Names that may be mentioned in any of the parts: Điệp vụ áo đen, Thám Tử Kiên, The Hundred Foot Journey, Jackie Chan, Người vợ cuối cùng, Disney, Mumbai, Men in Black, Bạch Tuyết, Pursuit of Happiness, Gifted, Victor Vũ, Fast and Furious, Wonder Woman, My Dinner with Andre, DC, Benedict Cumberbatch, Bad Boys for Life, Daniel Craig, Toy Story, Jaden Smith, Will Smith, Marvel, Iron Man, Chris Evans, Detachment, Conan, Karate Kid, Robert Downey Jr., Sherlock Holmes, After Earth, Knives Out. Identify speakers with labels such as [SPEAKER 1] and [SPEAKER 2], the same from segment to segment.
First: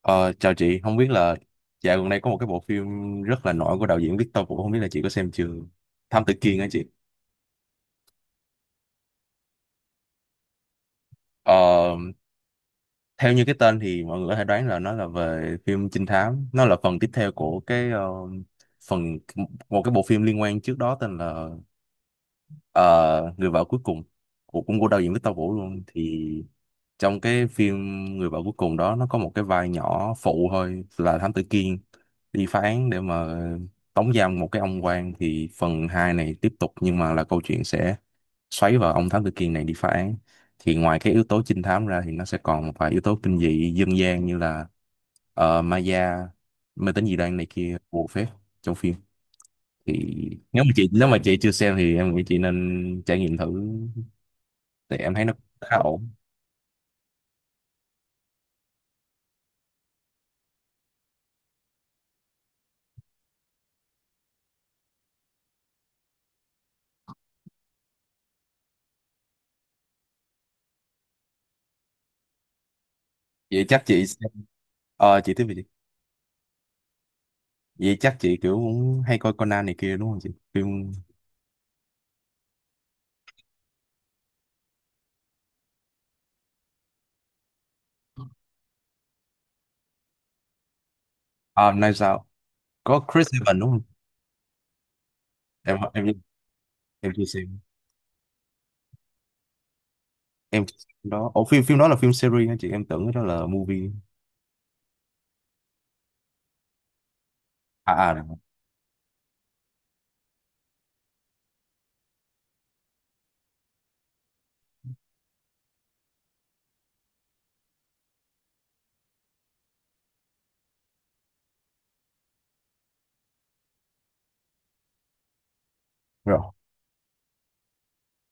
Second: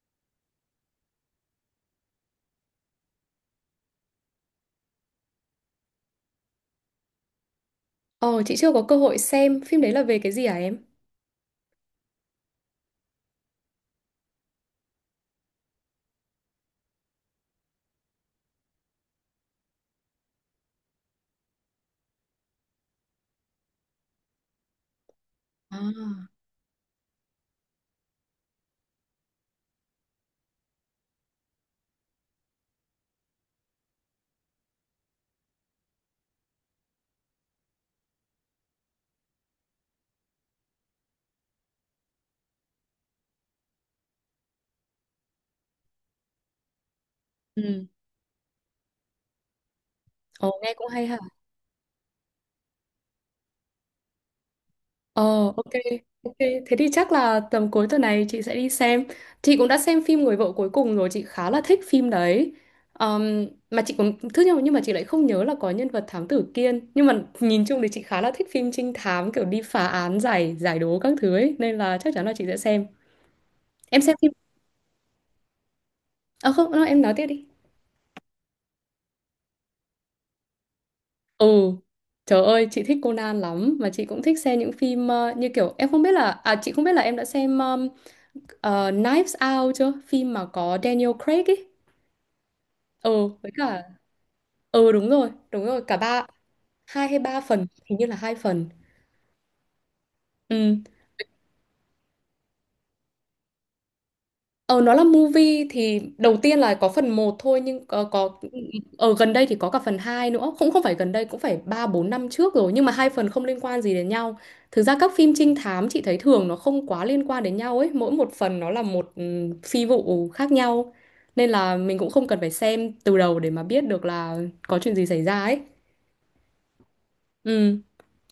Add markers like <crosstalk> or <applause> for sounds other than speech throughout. [SPEAKER 1] Ờ, Chào chị, không biết là dạo gần đây có một cái bộ phim rất là nổi của đạo diễn Victor Vũ, không biết là chị có xem chưa? Thám Tử Kiên á chị.
[SPEAKER 2] Ồ, chị chưa có cơ hội xem phim đấy là về cái gì hả em?
[SPEAKER 1] Ờ, Theo như cái tên thì mọi người có thể đoán là nó là về phim trinh thám, nó là phần tiếp theo của phần một cái bộ phim liên quan trước đó tên là Ờ, người vợ cuối cùng, của cũng của đạo diễn Victor Vũ
[SPEAKER 2] À.
[SPEAKER 1] luôn. Thì trong cái phim người vợ cuối cùng đó, nó có một cái vai nhỏ phụ thôi là Thám Tử Kiên đi phá án để mà tống giam một cái ông quan. Thì phần 2 này tiếp tục nhưng mà là câu chuyện sẽ xoáy vào ông Thám Tử Kiên này đi phá án. Thì ngoài cái yếu tố trinh thám ra thì nó sẽ còn một vài yếu tố kinh dị dân gian như là ma da, mê tín dị đoan này kia,
[SPEAKER 2] Ừ.
[SPEAKER 1] bùa phép trong phim. Thì
[SPEAKER 2] Ồ, nghe cũng hay
[SPEAKER 1] nếu mà
[SPEAKER 2] hả?
[SPEAKER 1] chị chưa xem thì em nghĩ chị nên trải nghiệm thử, thì em thấy nó
[SPEAKER 2] Ồ, ok,
[SPEAKER 1] khá ổn.
[SPEAKER 2] ok. Thế thì chắc là tầm cuối tuần này chị sẽ đi xem. Chị cũng đã xem phim Người vợ cuối cùng rồi, chị khá là thích phim đấy. Mà chị cũng thứ nhưng mà chị lại không nhớ là có nhân vật thám tử Kiên. Nhưng mà nhìn chung thì chị khá là thích phim trinh thám kiểu đi phá án giải giải đố các thứ ấy, nên là chắc chắn là chị sẽ xem.
[SPEAKER 1] Vậy chắc
[SPEAKER 2] Em
[SPEAKER 1] chị
[SPEAKER 2] xem phim.
[SPEAKER 1] xem- Ờ, chị tiếp về đi.
[SPEAKER 2] À không, không, em nói tiếp đi.
[SPEAKER 1] Vậy chắc chị kiểu cũng hay coi Conan này kia đúng không chị? Phim
[SPEAKER 2] Ừ, trời ơi, chị thích Conan lắm mà chị cũng thích xem những phim như kiểu em không biết là à chị không biết là em đã xem Knives Out chưa? Phim mà có Daniel Craig
[SPEAKER 1] à,
[SPEAKER 2] ấy.
[SPEAKER 1] nay sao, có Chris
[SPEAKER 2] Ừ, với
[SPEAKER 1] Evans đúng không?
[SPEAKER 2] cả ừ đúng
[SPEAKER 1] em
[SPEAKER 2] rồi, cả
[SPEAKER 1] em
[SPEAKER 2] ba hai
[SPEAKER 1] em
[SPEAKER 2] hay
[SPEAKER 1] chưa
[SPEAKER 2] ba
[SPEAKER 1] xem
[SPEAKER 2] phần, hình như là hai phần.
[SPEAKER 1] em chưa
[SPEAKER 2] Ừ.
[SPEAKER 1] xem phim đó. Ủa phim phim đó là phim series hả chị? Em tưởng đó là movie.
[SPEAKER 2] Ờ nó là movie thì đầu tiên là có phần một thôi nhưng
[SPEAKER 1] À à, rồi.
[SPEAKER 2] có ở gần đây thì có cả phần 2 nữa. Cũng không phải gần đây cũng phải 3 4 năm trước rồi nhưng mà hai phần không liên quan gì đến nhau. Thực ra các phim trinh thám chị thấy thường nó không quá liên quan đến nhau ấy, mỗi một phần nó là một phi vụ khác nhau. Nên là mình cũng không cần phải xem từ đầu để mà biết được là có chuyện gì xảy ra ấy.
[SPEAKER 1] Rồi.
[SPEAKER 2] Ừ,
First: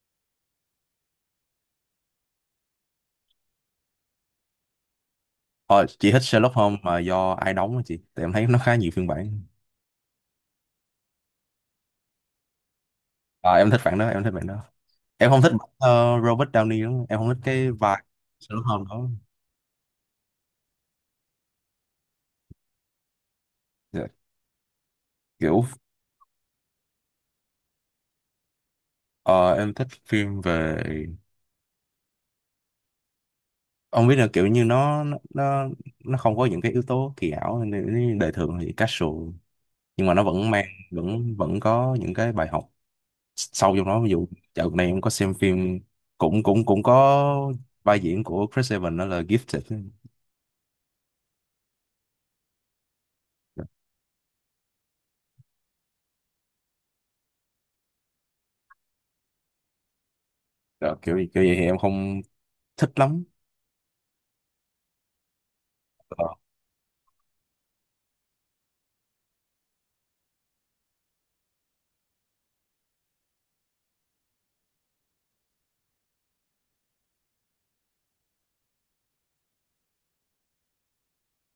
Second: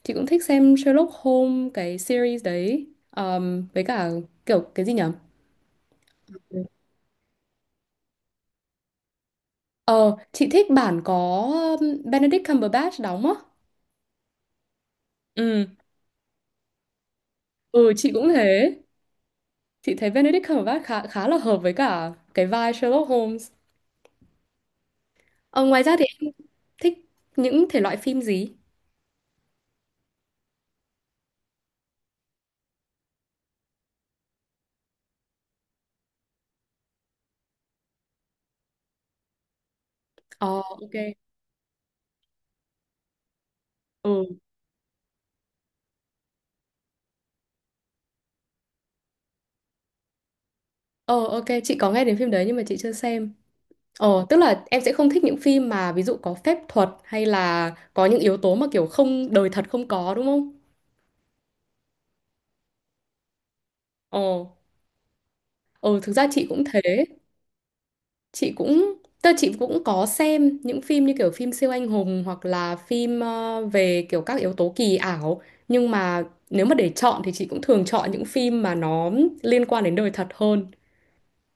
[SPEAKER 2] chị cũng thích xem Sherlock Holmes cái series đấy. Với cả kiểu cái gì nhỉ?
[SPEAKER 1] Ờ, chị thích Sherlock Holmes mà do ai đóng hả chị? Tại em thấy nó khá nhiều phiên bản.
[SPEAKER 2] Ờ, chị thích bản có Benedict Cumberbatch đóng á.
[SPEAKER 1] À, em thích bản đó. Em không thích
[SPEAKER 2] Ừ,
[SPEAKER 1] Robert Downey lắm, em không thích cái
[SPEAKER 2] ừ
[SPEAKER 1] vai
[SPEAKER 2] chị cũng
[SPEAKER 1] Sherlock
[SPEAKER 2] thế.
[SPEAKER 1] Holmes đó.
[SPEAKER 2] Chị thấy Benedict Cumberbatch khá khá là hợp với cả cái vai Sherlock Holmes.
[SPEAKER 1] Dạ. Kiểu,
[SPEAKER 2] Ờ, ngoài ra thì em thích những thể loại phim gì?
[SPEAKER 1] ờ, em thích phim về, ông biết là kiểu như nó không có những cái yếu tố kỳ ảo nên đời thường thì casual, nhưng mà nó
[SPEAKER 2] Ờ,
[SPEAKER 1] vẫn mang,
[SPEAKER 2] ok.
[SPEAKER 1] vẫn vẫn có những cái bài học sâu trong nó. Ví
[SPEAKER 2] Ừ.
[SPEAKER 1] dụ dạo này em có xem phim, cũng cũng cũng có vai diễn của Chris Evans đó là Gifted.
[SPEAKER 2] Ờ, ok, chị có nghe đến phim đấy nhưng mà chị chưa xem. Ờ, tức là em sẽ không thích những phim mà ví dụ có phép thuật hay là có những yếu tố mà kiểu không đời thật không có đúng không?
[SPEAKER 1] Đó, kiểu kiểu vậy thì em không thích lắm.
[SPEAKER 2] Ờ, ừ, thực
[SPEAKER 1] Ờ.
[SPEAKER 2] ra chị cũng thế. Chị cũng tức là chị cũng có xem những phim như kiểu phim siêu anh hùng hoặc là phim về kiểu các yếu tố kỳ ảo nhưng mà nếu mà để chọn thì chị cũng thường chọn những phim mà nó liên quan đến đời thật hơn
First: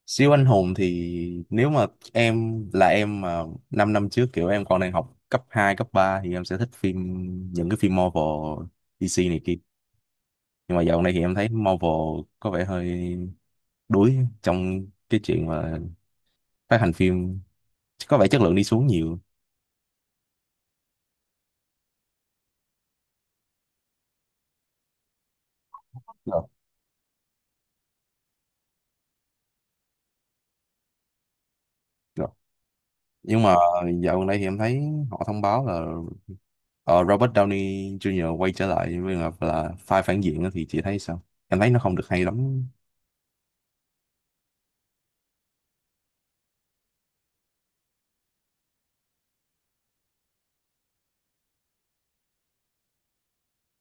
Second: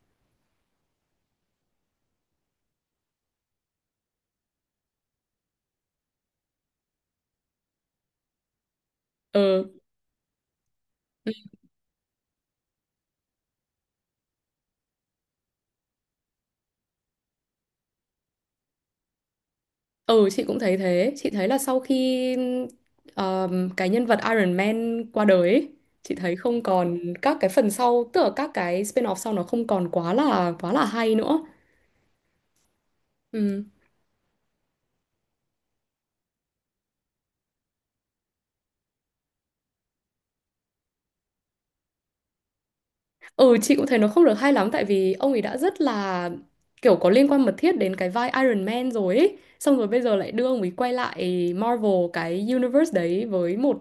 [SPEAKER 1] Siêu anh hùng thì nếu mà em là em mà 5 năm năm trước, kiểu em còn đang học cấp 2 cấp 3 thì em sẽ thích phim, những cái phim Marvel, DC này kia.
[SPEAKER 2] ừ
[SPEAKER 1] Nhưng mà dạo này thì em thấy Marvel có vẻ hơi đuối trong cái chuyện mà phát hành phim, có vẻ chất lượng đi xuống nhiều.
[SPEAKER 2] ừ chị cũng thấy thế chị thấy là sau khi cái nhân vật Iron Man qua đời ấy, chị thấy
[SPEAKER 1] Rồi,
[SPEAKER 2] không còn các cái phần sau tức là các cái spin-off sau nó không còn quá là hay nữa
[SPEAKER 1] rồi. Nhưng mà
[SPEAKER 2] ừ
[SPEAKER 1] dạo gần đây thì em thấy họ thông báo là Robert Downey Jr. quay trở lại với là vai phản diện á, thì chị thấy sao? Em thấy nó không được hay lắm.
[SPEAKER 2] Ừ chị cũng thấy nó không được hay lắm tại vì ông ấy đã rất là kiểu có liên quan mật thiết đến cái vai Iron Man rồi ấy. Xong rồi bây giờ lại đưa ông ấy quay lại Marvel cái universe đấy với một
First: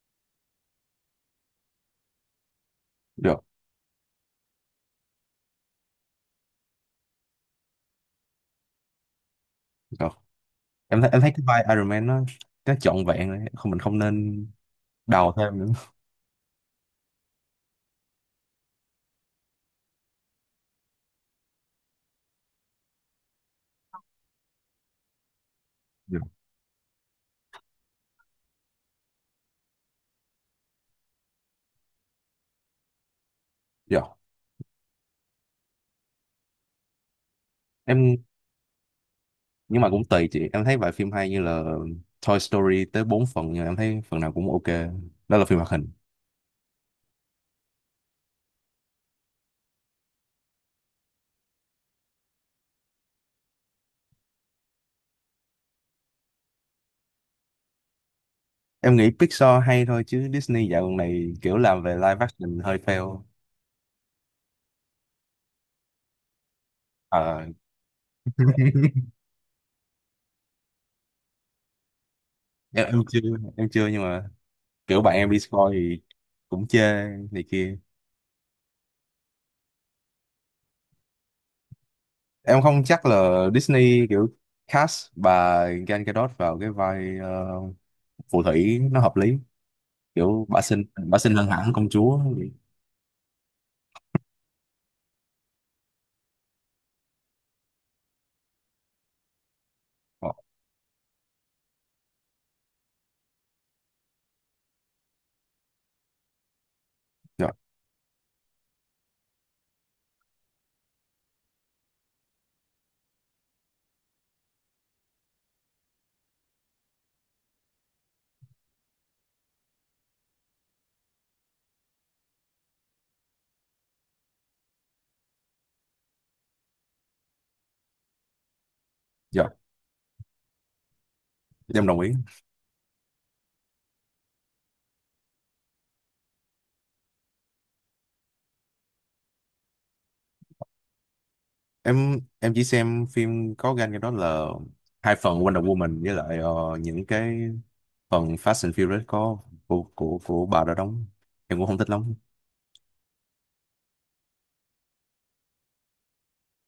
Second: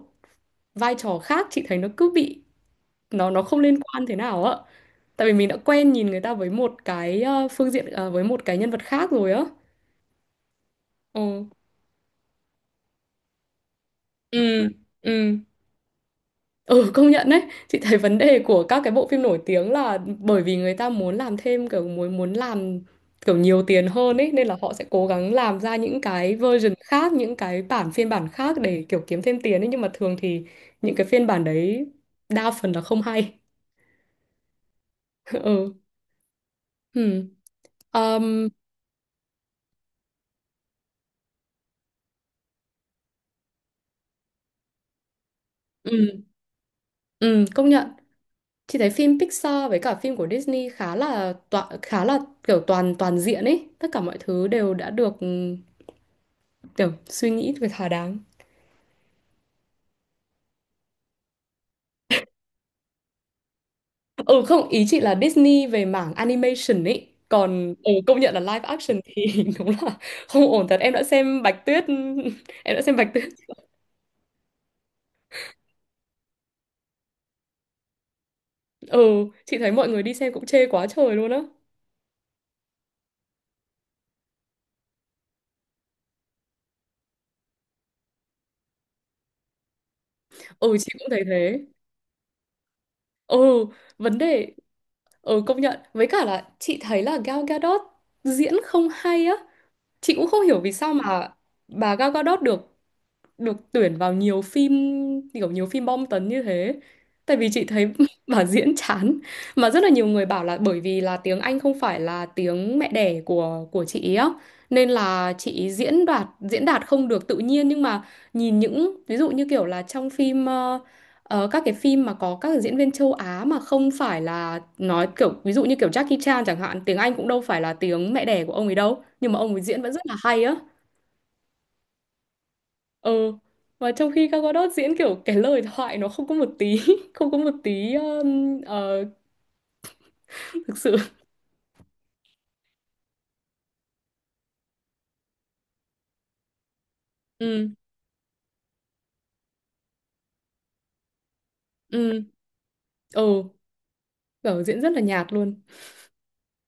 [SPEAKER 2] vai trò khác chị thấy nó cứ bị nó
[SPEAKER 1] Được,
[SPEAKER 2] không liên quan thế nào ạ. Tại vì mình đã quen nhìn người ta với một cái phương diện với một cái nhân vật khác rồi á.
[SPEAKER 1] được. Em thấy, cái
[SPEAKER 2] Ừ.
[SPEAKER 1] vai Iron Man nó trọn vẹn rồi. Không, mình không nên
[SPEAKER 2] Ừ,
[SPEAKER 1] đào
[SPEAKER 2] ừ.
[SPEAKER 1] thêm nữa.
[SPEAKER 2] Ừ công nhận đấy Chị thấy vấn đề của các cái bộ phim nổi tiếng là Bởi vì người ta muốn làm thêm kiểu muốn muốn làm kiểu nhiều tiền hơn ấy Nên là họ sẽ cố gắng làm ra những
[SPEAKER 1] Được,
[SPEAKER 2] cái version khác Những cái bản phiên bản khác để kiểu kiếm thêm tiền ấy Nhưng mà thường thì những cái phiên bản đấy Đa phần là không hay
[SPEAKER 1] được.
[SPEAKER 2] <laughs> Ừ ừ.
[SPEAKER 1] Em
[SPEAKER 2] Um,
[SPEAKER 1] nhưng mà cũng tùy chị, em thấy vài phim hay như là Toy Story tới 4 phần nhưng mà em thấy phần nào cũng ok. Đó là phim hoạt hình.
[SPEAKER 2] ừ. ừ công nhận Chị thấy phim Pixar với cả phim của Disney khá là tọa, khá là kiểu toàn toàn diện ấy Tất cả mọi thứ đều đã được kiểu suy nghĩ về thỏa đáng
[SPEAKER 1] Em nghĩ Pixar hay thôi, chứ Disney dạo gần này kiểu làm về live action hơi fail.
[SPEAKER 2] ừ không ý chị là Disney về mảng animation ấy
[SPEAKER 1] Ờ,
[SPEAKER 2] còn công nhận là live action
[SPEAKER 1] <laughs>
[SPEAKER 2] thì <laughs> đúng là không ổn thật em đã xem Bạch Tuyết <laughs> em đã
[SPEAKER 1] em,
[SPEAKER 2] xem
[SPEAKER 1] em
[SPEAKER 2] Bạch
[SPEAKER 1] chưa
[SPEAKER 2] Tuyết
[SPEAKER 1] em chưa nhưng mà kiểu bạn em đi coi thì cũng chê này kia.
[SPEAKER 2] ừ chị thấy mọi người đi xem cũng chê quá trời luôn á
[SPEAKER 1] Em không chắc là Disney kiểu cast bà Gal Gadot vào cái vai phù thủy nó hợp lý, kiểu
[SPEAKER 2] ừ chị cũng
[SPEAKER 1] bà
[SPEAKER 2] thấy
[SPEAKER 1] xinh hơn
[SPEAKER 2] thế
[SPEAKER 1] hẳn công chúa.
[SPEAKER 2] ừ vấn đề ừ công nhận với cả là chị thấy là Gal Gadot diễn không hay á Chị cũng
[SPEAKER 1] Ờ,
[SPEAKER 2] không hiểu vì sao mà bà Gal Gadot được được tuyển vào nhiều phim kiểu nhiều phim bom tấn như thế. Tại vì
[SPEAKER 1] dạ.
[SPEAKER 2] chị thấy <laughs> bà diễn chán mà rất là nhiều người bảo là bởi vì là tiếng Anh không phải là tiếng mẹ đẻ của chị ý á nên là chị ý diễn đạt không được tự nhiên nhưng mà nhìn những ví dụ như kiểu là trong phim các cái phim mà có các diễn viên châu Á mà không phải là nói kiểu ví dụ như kiểu Jackie Chan chẳng hạn tiếng Anh cũng đâu phải là tiếng mẹ đẻ của ông ấy đâu nhưng mà ông
[SPEAKER 1] Dạ,
[SPEAKER 2] ấy diễn vẫn rất là hay á
[SPEAKER 1] dạ, em đồng ý.
[SPEAKER 2] ừ mà trong khi Gal Gadot diễn kiểu cái lời thoại nó không có một tí <laughs> không có một tí thực sự
[SPEAKER 1] Chỉ xem phim có gan cái đó là hai phần Wonder Woman với lại những cái
[SPEAKER 2] ừ
[SPEAKER 1] phần Fast and Furious có của bà đã đóng, em cũng không thích lắm.
[SPEAKER 2] ừ ừ kiểu diễn rất là nhạt luôn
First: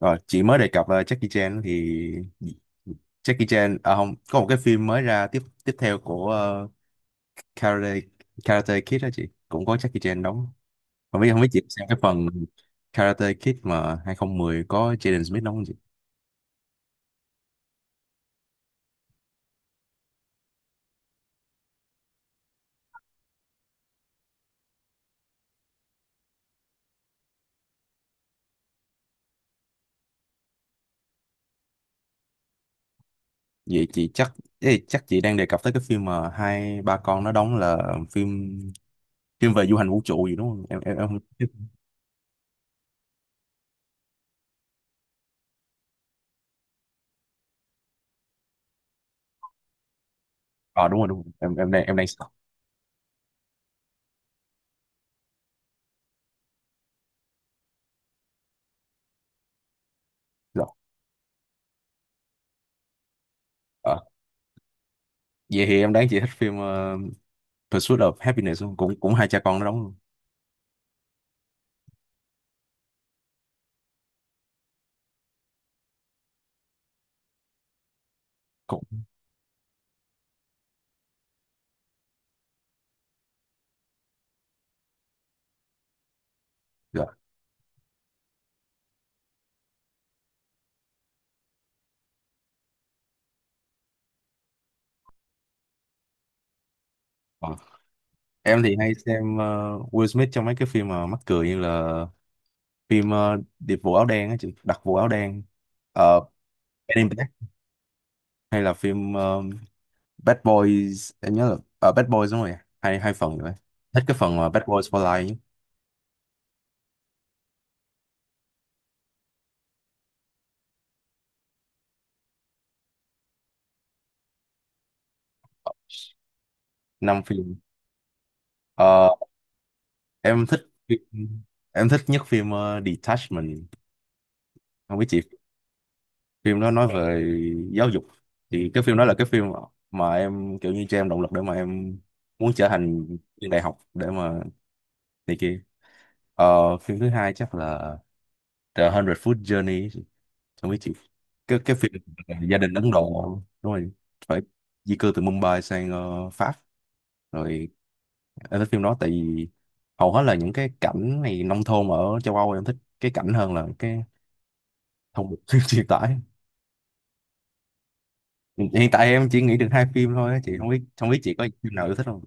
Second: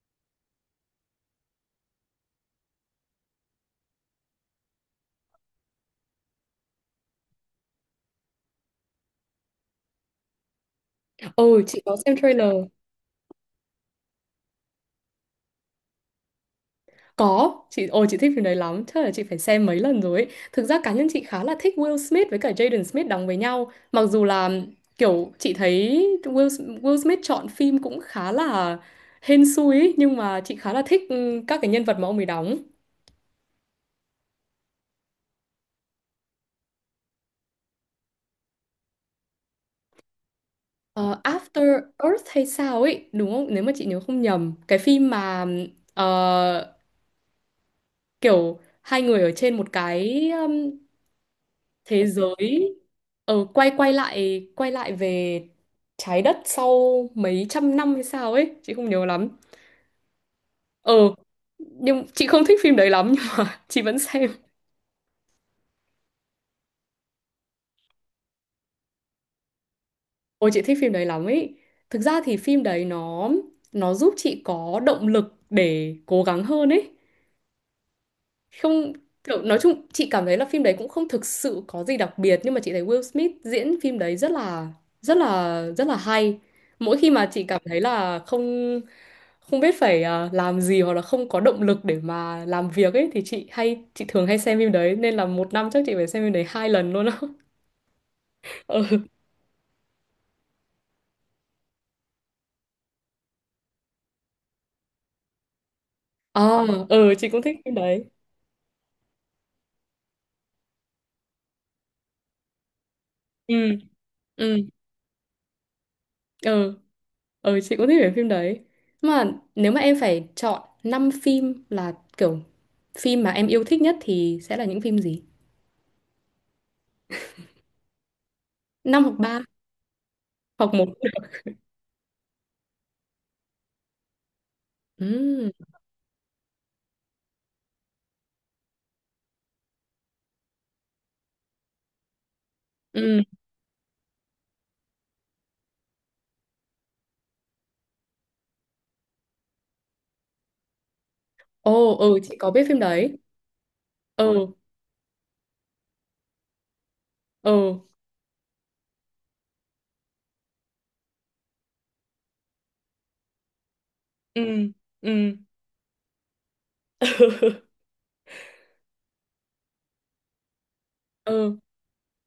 [SPEAKER 1] Rồi chị mới đề cập là Jackie Chan thì, Jackie Chan à, không có một cái phim mới ra tiếp tiếp theo của Karate, Karate Kid đó, chị cũng có Jackie Chan đóng. Không biết chị
[SPEAKER 2] ừ chị
[SPEAKER 1] xem
[SPEAKER 2] có
[SPEAKER 1] cái
[SPEAKER 2] xem
[SPEAKER 1] phần
[SPEAKER 2] trailer
[SPEAKER 1] Karate Kid mà 2010 có Jaden Smith đóng.
[SPEAKER 2] có chị ồ chị thích phim đấy lắm chắc là chị phải xem mấy lần rồi ấy. Thực ra cá nhân chị khá là thích Will Smith với cả Jaden Smith đóng với nhau mặc dù là kiểu chị thấy Will Smith chọn phim cũng khá là hên xui ấy, nhưng mà chị khá là thích các cái nhân vật mà ông ấy đóng
[SPEAKER 1] Vậy chị chắc, ê, chắc chị đang đề cập tới cái phim mà hai ba con nó đóng là phim, phim về du hành vũ trụ gì đúng không?
[SPEAKER 2] Ờ,
[SPEAKER 1] Em.
[SPEAKER 2] After Earth hay sao ấy đúng không nếu mà chị nhớ không nhầm cái phim mà ờ, kiểu hai người ở trên một cái
[SPEAKER 1] À, đúng rồi, đúng rồi. Em, em đang
[SPEAKER 2] thế
[SPEAKER 1] sợ.
[SPEAKER 2] giới quay quay lại về trái đất sau mấy trăm năm hay sao ấy chị không nhớ lắm
[SPEAKER 1] Rồi.
[SPEAKER 2] ờ nhưng chị không thích phim đấy lắm nhưng mà <laughs> chị
[SPEAKER 1] Ờ.
[SPEAKER 2] vẫn xem
[SPEAKER 1] Vậy thì em đoán chị thích phim Pursuit of Happiness không? Cũng Cũng hai cha con nó đóng luôn.
[SPEAKER 2] ôi chị thích phim đấy lắm ấy thực ra thì phim đấy nó giúp chị có động lực để cố gắng hơn ấy
[SPEAKER 1] Cũng
[SPEAKER 2] không kiểu nói chung chị cảm thấy là phim đấy cũng không thực sự có gì đặc biệt nhưng mà chị thấy Will Smith diễn phim đấy rất là hay mỗi
[SPEAKER 1] rồi.
[SPEAKER 2] khi mà chị cảm thấy là không không biết phải làm gì hoặc là không có động lực để mà làm việc ấy thì chị thường hay xem phim đấy nên là một năm chắc chị phải xem phim đấy hai lần luôn á
[SPEAKER 1] Ờ. Em
[SPEAKER 2] <laughs>
[SPEAKER 1] thì hay
[SPEAKER 2] ừ.
[SPEAKER 1] xem Will Smith trong mấy cái phim mà mắc cười như là phim Điệp vụ áo đen á chị, đặc vụ áo đen, ờ,
[SPEAKER 2] ờ
[SPEAKER 1] Men in
[SPEAKER 2] ừ chị
[SPEAKER 1] Black,
[SPEAKER 2] cũng thích phim đấy
[SPEAKER 1] hay là phim Bad Boys. Em nhớ là Bad Boys đúng rồi, hai hai phần rồi.
[SPEAKER 2] ừ
[SPEAKER 1] Thích cái phần mà
[SPEAKER 2] ừ
[SPEAKER 1] Bad Boys for Life.
[SPEAKER 2] ừ Ừ chị cũng thích về phim đấy Mà nếu mà em phải chọn 5 phim là kiểu Phim mà em yêu thích nhất thì sẽ là những phim gì?
[SPEAKER 1] Năm phim.
[SPEAKER 2] Năm
[SPEAKER 1] Ờ,
[SPEAKER 2] hoặc ba
[SPEAKER 1] em thích
[SPEAKER 2] hoặc một.
[SPEAKER 1] phim, em thích nhất phim Detachment, không biết chị.
[SPEAKER 2] Ừ.
[SPEAKER 1] Phim đó nói về giáo dục, thì cái phim đó là cái phim mà em kiểu như cho em động lực để mà em muốn trở thành
[SPEAKER 2] ừ.
[SPEAKER 1] viên đại học để mà này kia. Ờ, phim thứ hai chắc là The Hundred Foot Journey, không biết chị, cái phim
[SPEAKER 2] Ồ ừ
[SPEAKER 1] về
[SPEAKER 2] chị có
[SPEAKER 1] gia
[SPEAKER 2] biết
[SPEAKER 1] đình
[SPEAKER 2] phim
[SPEAKER 1] Ấn Độ.
[SPEAKER 2] đấy
[SPEAKER 1] Đúng rồi, phải,
[SPEAKER 2] Ừ
[SPEAKER 1] di cư từ Mumbai sang Pháp, rồi.
[SPEAKER 2] ừ
[SPEAKER 1] Em thích phim đó tại vì hầu hết là những cái cảnh này nông thôn ở châu Âu, em thích cái cảnh hơn là cái
[SPEAKER 2] ừ
[SPEAKER 1] thông điệp
[SPEAKER 2] ừ
[SPEAKER 1] <laughs> truyền tải.
[SPEAKER 2] <laughs>
[SPEAKER 1] Hiện tại em chỉ nghĩ được hai phim thôi á chị, không biết chị có
[SPEAKER 2] ừ
[SPEAKER 1] phim nào yêu thích không.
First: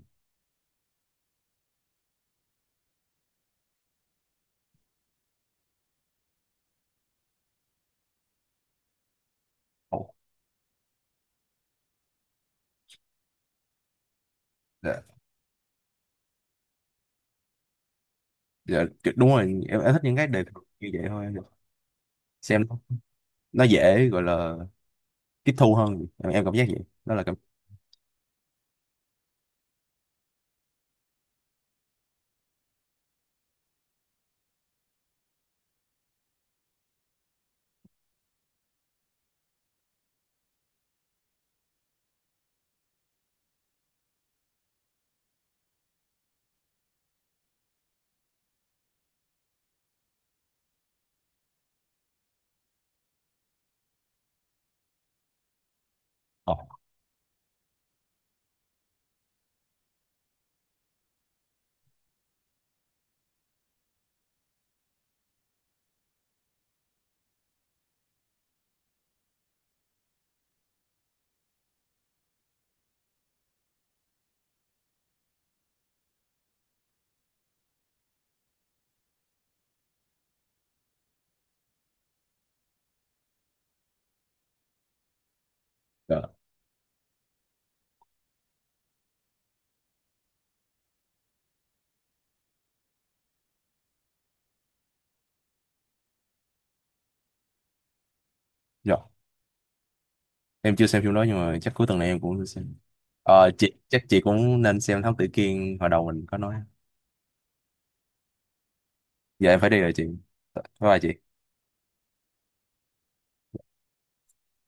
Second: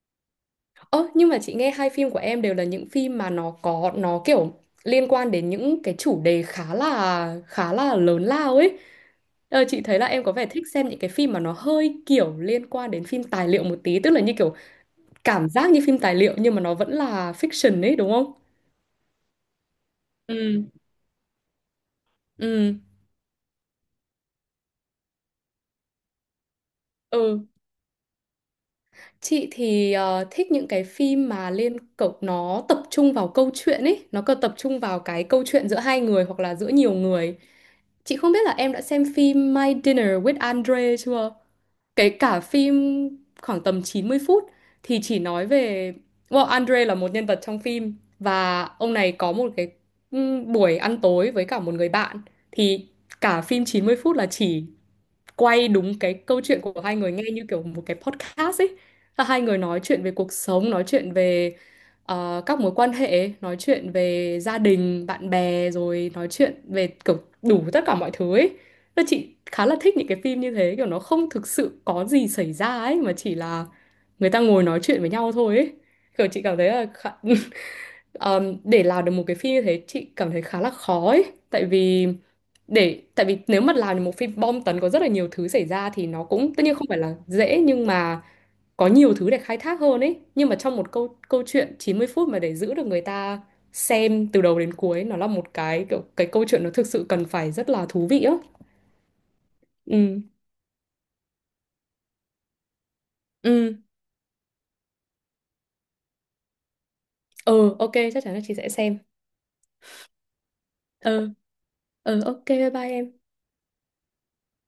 [SPEAKER 2] Ơ nhưng mà chị nghe hai phim của em đều là những phim mà nó có nó kiểu liên quan đến những cái chủ đề khá là lớn lao ấy. Ờ, chị
[SPEAKER 1] Ồ,
[SPEAKER 2] thấy là em có vẻ thích xem những cái phim mà nó hơi kiểu liên quan đến phim tài liệu một tí, tức là như kiểu
[SPEAKER 1] dạ.
[SPEAKER 2] cảm giác như phim tài liệu nhưng mà nó vẫn là fiction ấy đúng không?
[SPEAKER 1] Dạ, đúng rồi. Em thích những cái đề tài
[SPEAKER 2] Ừ.
[SPEAKER 1] như vậy thôi em được. Xem
[SPEAKER 2] Ừ.
[SPEAKER 1] nó dễ gọi là tiếp thu hơn, em cảm giác vậy, đó là cảm.
[SPEAKER 2] Ừ. Chị thì thích những cái phim mà liên cậu nó tập trung vào câu chuyện ấy, nó còn tập trung vào cái câu chuyện giữa hai người hoặc là giữa nhiều người. Chị không biết là em đã xem phim My Dinner with Andre chưa? Cái cả phim khoảng tầm 90 phút thì chỉ nói về well, Andre là một nhân vật trong phim và ông này có một cái buổi ăn tối với cả một người bạn thì cả phim 90 phút là chỉ quay đúng cái câu
[SPEAKER 1] Ờ,
[SPEAKER 2] chuyện của hai người nghe như kiểu một cái podcast ấy là hai người nói chuyện về cuộc sống, nói chuyện về các mối quan hệ, nói chuyện về gia đình, bạn bè, rồi nói chuyện về kiểu đủ tất cả mọi thứ ấy. Nên chị khá là thích những cái phim như thế, kiểu nó không thực sự có gì xảy ra ấy, mà chỉ là người ta ngồi nói chuyện với nhau thôi ấy. Kiểu chị cảm thấy là khá... <laughs> để làm được một cái phim như thế chị cảm thấy khá là khó ấy. Tại vì tại vì nếu mà làm được một phim bom tấn có rất là nhiều thứ xảy ra thì
[SPEAKER 1] dạ,
[SPEAKER 2] nó cũng tất nhiên không phải là dễ nhưng mà có nhiều thứ để khai thác hơn ấy nhưng mà trong một câu câu chuyện 90 phút mà để giữ được người ta xem từ đầu đến cuối nó là một cái kiểu cái câu chuyện nó thực sự cần phải rất là thú vị á
[SPEAKER 1] dạ.
[SPEAKER 2] ừ
[SPEAKER 1] Em chưa xem phim đó nhưng mà chắc cuối tuần này em cũng sẽ xem. Ờ, chị
[SPEAKER 2] ừ
[SPEAKER 1] chắc chị cũng nên xem Thám Tử Kiên hồi đầu mình có nói.
[SPEAKER 2] ừ ok chắc chắn là chị sẽ xem
[SPEAKER 1] Giờ em phải đi rồi chị, bye bye chị.
[SPEAKER 2] ừ ừ ok bye bye em